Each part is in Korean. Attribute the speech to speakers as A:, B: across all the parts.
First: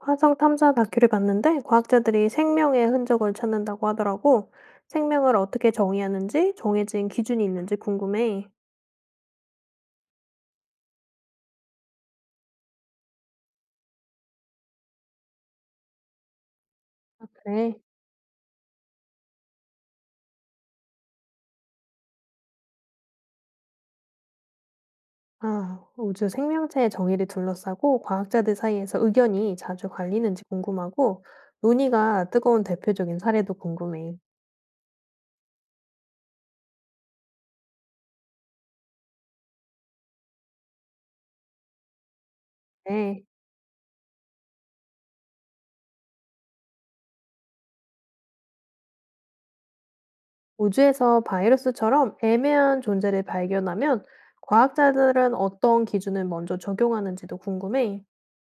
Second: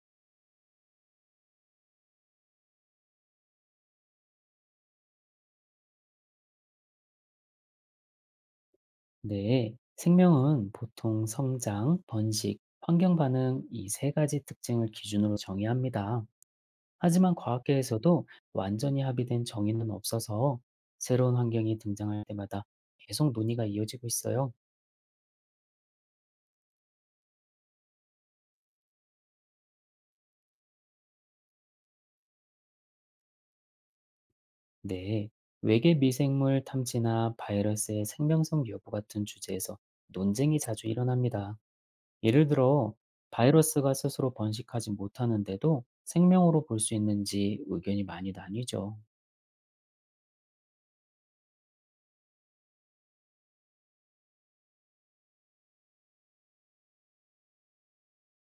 A: 화성 탐사 다큐를 봤는데 과학자들이 생명의 흔적을 찾는다고 하더라고. 생명을 어떻게 정의하는지 정해진 기준이 있는지 궁금해.
B: 네, 생명은 보통 성장, 번식, 환경 반응 이 세 가지 특징을 기준으로 정의합니다.
A: 아,
B: 하지만
A: 그래.
B: 과학계에서도 완전히 합의된 정의는 없어서 새로운 환경이 등장할 때마다 계속 논의가 이어지고 있어요.
A: 아, 우주 생명체의 정의를 둘러싸고 과학자들 사이에서 의견이 자주 갈리는지 궁금하고 논의가 뜨거운 대표적인 사례도 궁금해.
B: 네, 외계 미생물 탐지나 바이러스의 생명성 여부 같은 주제에서 논쟁이 자주 일어납니다. 예를 들어,
A: 네.
B: 바이러스가 스스로 번식하지 못하는데도 생명으로 볼 수 있는지 의견이 많이 나뉘죠.
A: 우주에서 바이러스처럼 애매한 존재를 발견하면 과학자들은 어떤 기준을 먼저 적용하는지도 궁금해.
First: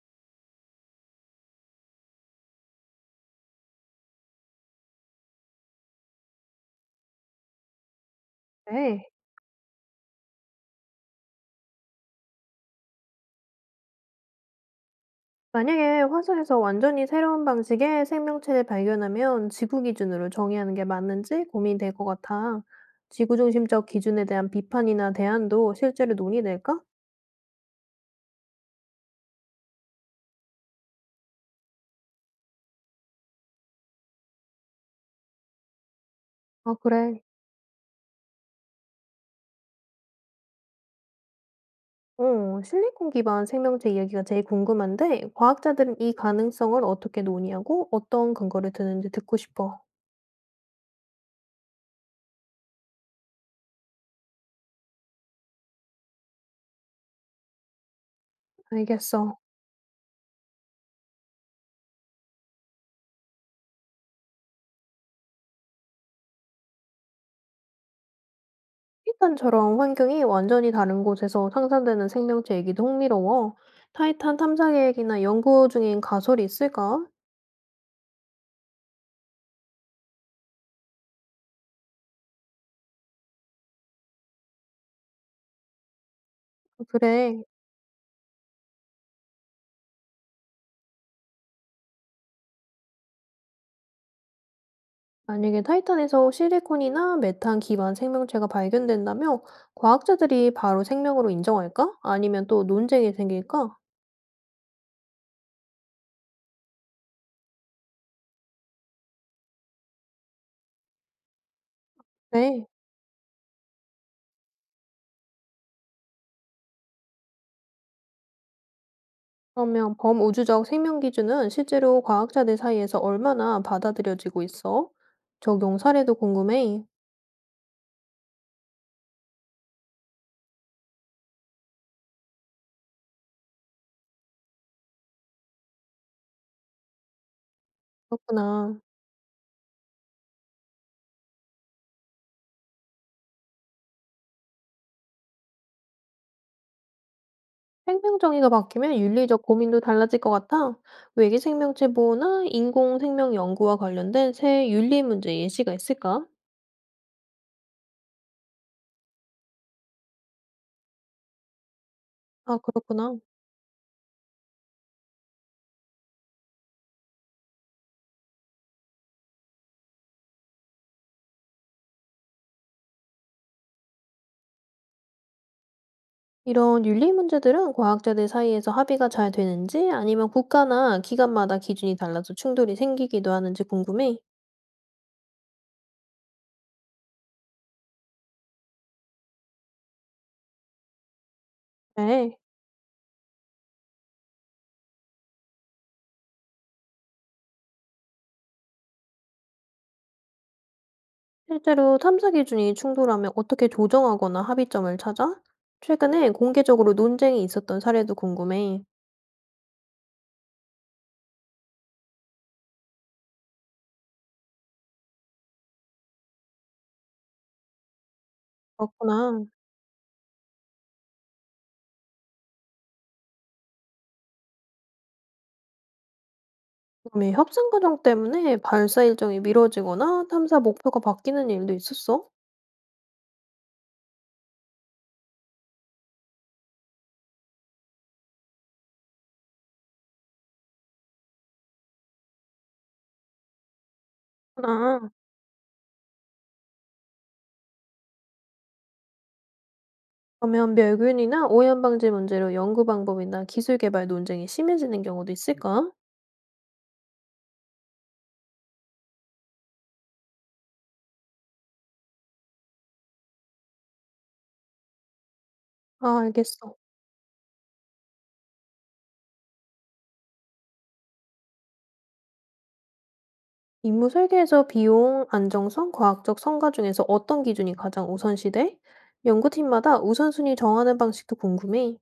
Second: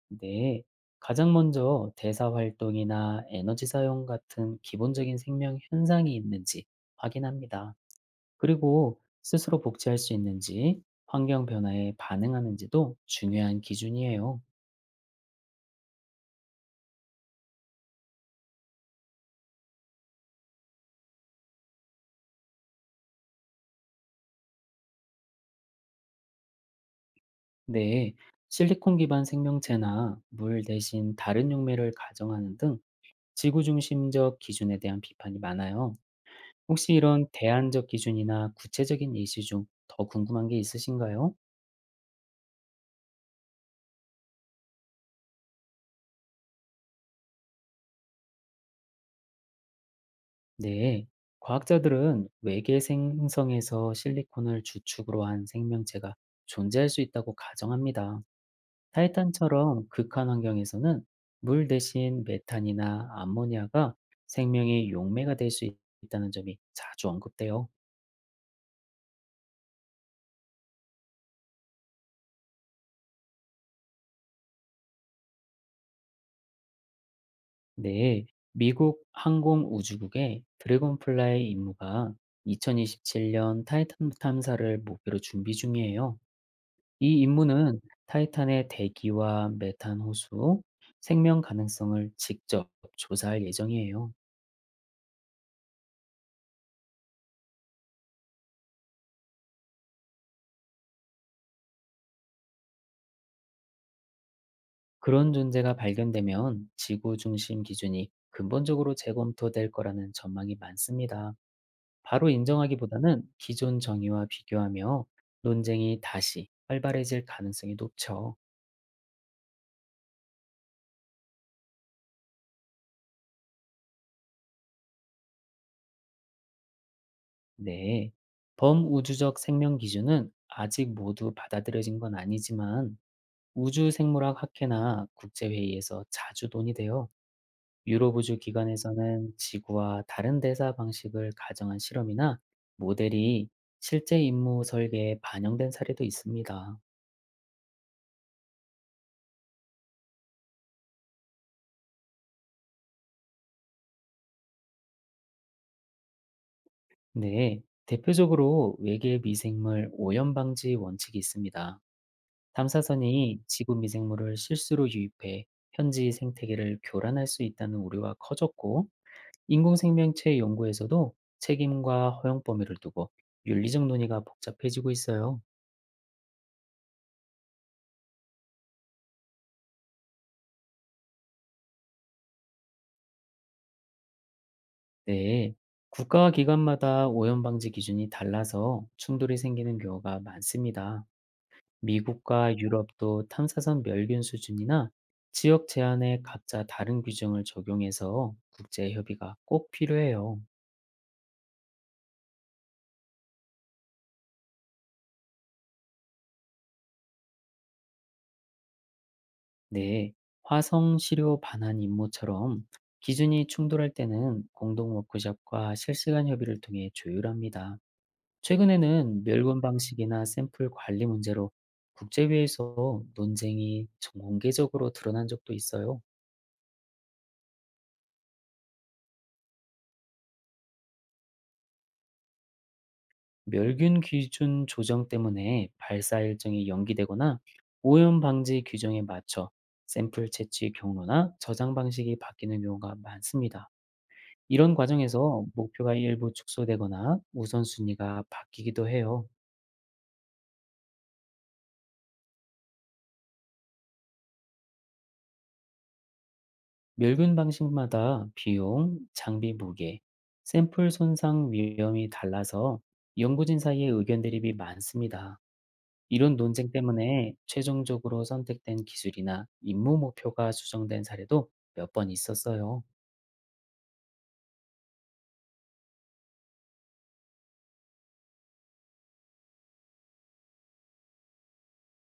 B: 네, 가장 먼저 대사 활동이나 에너지 사용 같은 기본적인 생명 현상이 있는지 확인합니다. 그리고
A: 네.
B: 스스로 복제할 수 있는지, 환경 변화에 반응하는지도 중요한 기준이에요.
A: 만약에 화성에서 완전히 새로운 방식의 생명체를 발견하면 지구 기준으로 정의하는 게 맞는지 고민될 것 같아. 지구 중심적 기준에 대한 비판이나 대안도 실제로 논의될까?
B: 네, 실리콘 기반 생명체나 물 대신 다른 용매를 가정하는 등 지구 중심적 기준에 대한 비판이 많아요.
A: 아,
B: 혹시
A: 그래.
B: 이런 대안적 기준이나 구체적인 예시 중 더 궁금한 게 있으신가요?
A: 어, 실리콘 기반 생명체 이야기가 제일 궁금한데, 과학자들은 이 가능성을 어떻게 논의하고 어떤 근거를 드는지 듣고 싶어.
B: 네, 과학자들은 외계 행성에서 실리콘을 주축으로 한 생명체가 존재할 수 있다고 가정합니다.
A: 알겠어.
B: 타이탄처럼 극한 환경에서는 물 대신 메탄이나 암모니아가 생명의 용매가 될 수 있다는 점이 자주 언급돼요.
A: 타이탄처럼 환경이 완전히 다른 곳에서 상상되는 생명체 얘기도 흥미로워. 타이탄 탐사 계획이나 연구 중인 가설이 있을까?
B: 네, 미국 항공우주국의 드래곤플라이 임무가 2027년 타이탄 탐사를 목표로 준비 중이에요. 이
A: 그래,
B: 임무는 타이탄의 대기와 메탄 호수, 생명 가능성을 직접 조사할 예정이에요.
A: 만약에 타이탄에서 실리콘이나 메탄 기반 생명체가 발견된다면 과학자들이 바로 생명으로 인정할까? 아니면 또 논쟁이 생길까?
B: 그런 존재가 발견되면 지구 중심 기준이 근본적으로 재검토될 거라는 전망이 많습니다. 바로
A: 네.
B: 인정하기보다는 기존 정의와 비교하며 논쟁이 다시 활발해질 가능성이 높죠.
A: 그러면 범우주적 생명 기준은 실제로 과학자들 사이에서 얼마나 받아들여지고 있어? 적용 사례도 궁금해.
B: 네. 범우주적 생명 기준은 아직 모두 받아들여진 건 아니지만 우주 생물학 학회나 국제회의에서 자주 논의돼요. 유로우주
A: 그렇구나.
B: 기관에서는 지구와 다른 대사 방식을 가정한 실험이나 모델이 실제 임무 설계에 반영된 사례도 있습니다.
A: 생명 정의가 바뀌면 윤리적 고민도 달라질 것 같아. 외계 생명체 보호나 인공 생명 연구와 관련된 새 윤리 문제 예시가 있을까?
B: 네, 대표적으로 외계 미생물 오염 방지 원칙이 있습니다.
A: 아, 그렇구나.
B: 탐사선이 지구 미생물을 실수로 유입해 현지 생태계를 교란할 수 있다는 우려가 커졌고, 인공생명체 연구에서도 책임과 허용 범위를 두고 윤리적 논의가 복잡해지고 있어요.
A: 이런 윤리 문제들은 과학자들 사이에서 합의가 잘 되는지 아니면 국가나 기관마다 기준이 달라서 충돌이 생기기도 하는지 궁금해.
B: 네, 국가와 기관마다 오염 방지 기준이 달라서 충돌이 생기는 경우가 많습니다.
A: 네.
B: 미국과 유럽도 탐사선 멸균 수준이나 지역 제한에 각자 다른 규정을 적용해서 국제 협의가 꼭 필요해요.
A: 실제로 탐사 기준이 충돌하면 어떻게 조정하거나 합의점을 찾아? 최근에 공개적으로 논쟁이 있었던 사례도 궁금해.
B: 네, 화성 시료 반환 임무처럼 기준이 충돌할 때는 공동 워크숍과 실시간 협의를 통해 조율합니다. 최근에는
A: 그렇구나.
B: 멸군 방식이나 샘플 관리 문제로 국제회의에서 논쟁이 전 공개적으로 드러난 적도 있어요.
A: 그럼 이 협상 과정 때문에 발사 일정이 미뤄지거나 탐사 목표가 바뀌는 일도 있었어?
B: 멸균 기준 조정 때문에 발사 일정이 연기되거나 오염 방지 규정에 맞춰 샘플 채취 경로나 저장 방식이 바뀌는 경우가 많습니다. 이런
A: 그렇구나.
B: 과정에서 목표가 일부 축소되거나 우선순위가 바뀌기도 해요.
A: 그러면 멸균이나 오염 방지 문제로 연구 방법이나 기술 개발 논쟁이 심해지는 경우도 있을까?
B: 멸균 방식마다 비용, 장비 무게, 샘플 손상 위험이 달라서 연구진 사이의 의견 대립이 많습니다.
A: 아,
B: 이런 논쟁
A: 알겠어.
B: 때문에 최종적으로 선택된 기술이나 임무 목표가 수정된 사례도 몇 번 있었어요.
A: 임무 설계에서 비용, 안정성, 과학적 성과 중에서 어떤 기준이 가장 우선시돼? 연구팀마다 우선순위 정하는 방식도 궁금해.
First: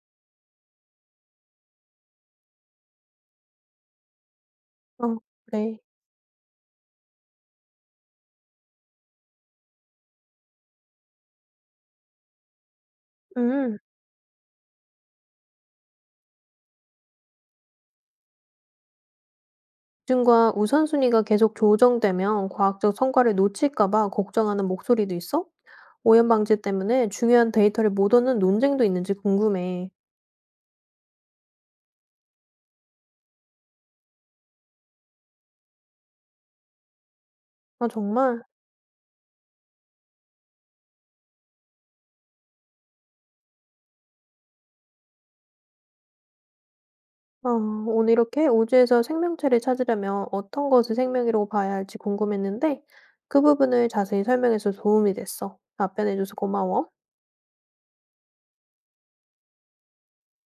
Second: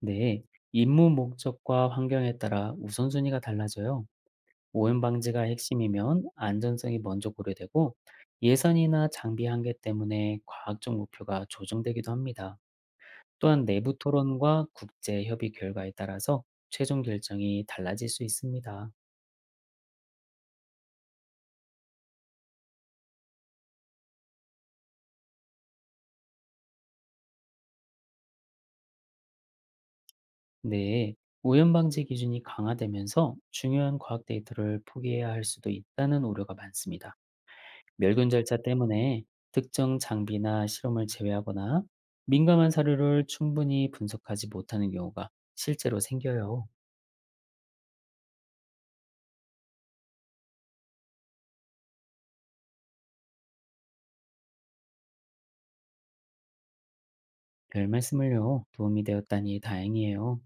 B: 네, 임무 목적과 환경에 따라 우선순위가 달라져요. 오염
A: 어,
B: 방지가
A: 그래.
B: 핵심이면 안전성이 먼저 고려되고 예산이나 장비 한계 때문에 과학적 목표가 조정되기도 합니다. 또한
A: 음,
B: 내부 토론과 국제 협의 결과에 따라서 최종 결정이 달라질 수 있습니다.
A: 기준과 우선순위가 계속 조정되면 과학적 성과를 놓칠까 봐 걱정하는 목소리도 있어? 오염 방지 때문에 중요한 데이터를 못 얻는 논쟁도 있는지 궁금해.
B: 네, 오염 방지 기준이 강화되면서 중요한 과학 데이터를 포기해야 할 수도 있다는 우려가 많습니다.
A: 아,
B: 멸균
A: 정말?
B: 절차 때문에 특정 장비나 실험을 제외하거나 민감한 사료를 충분히 분석하지 못하는 경우가 실제로 생겨요.
A: 아, 오늘 이렇게 우주에서 생명체를 찾으려면 어떤 것을 생명이라고 봐야 할지 궁금했는데 그 부분을 자세히 설명해서 도움이 됐어. 답변해줘서 고마워.
B: 별 말씀을요. 도움이 되었다니 다행이에요.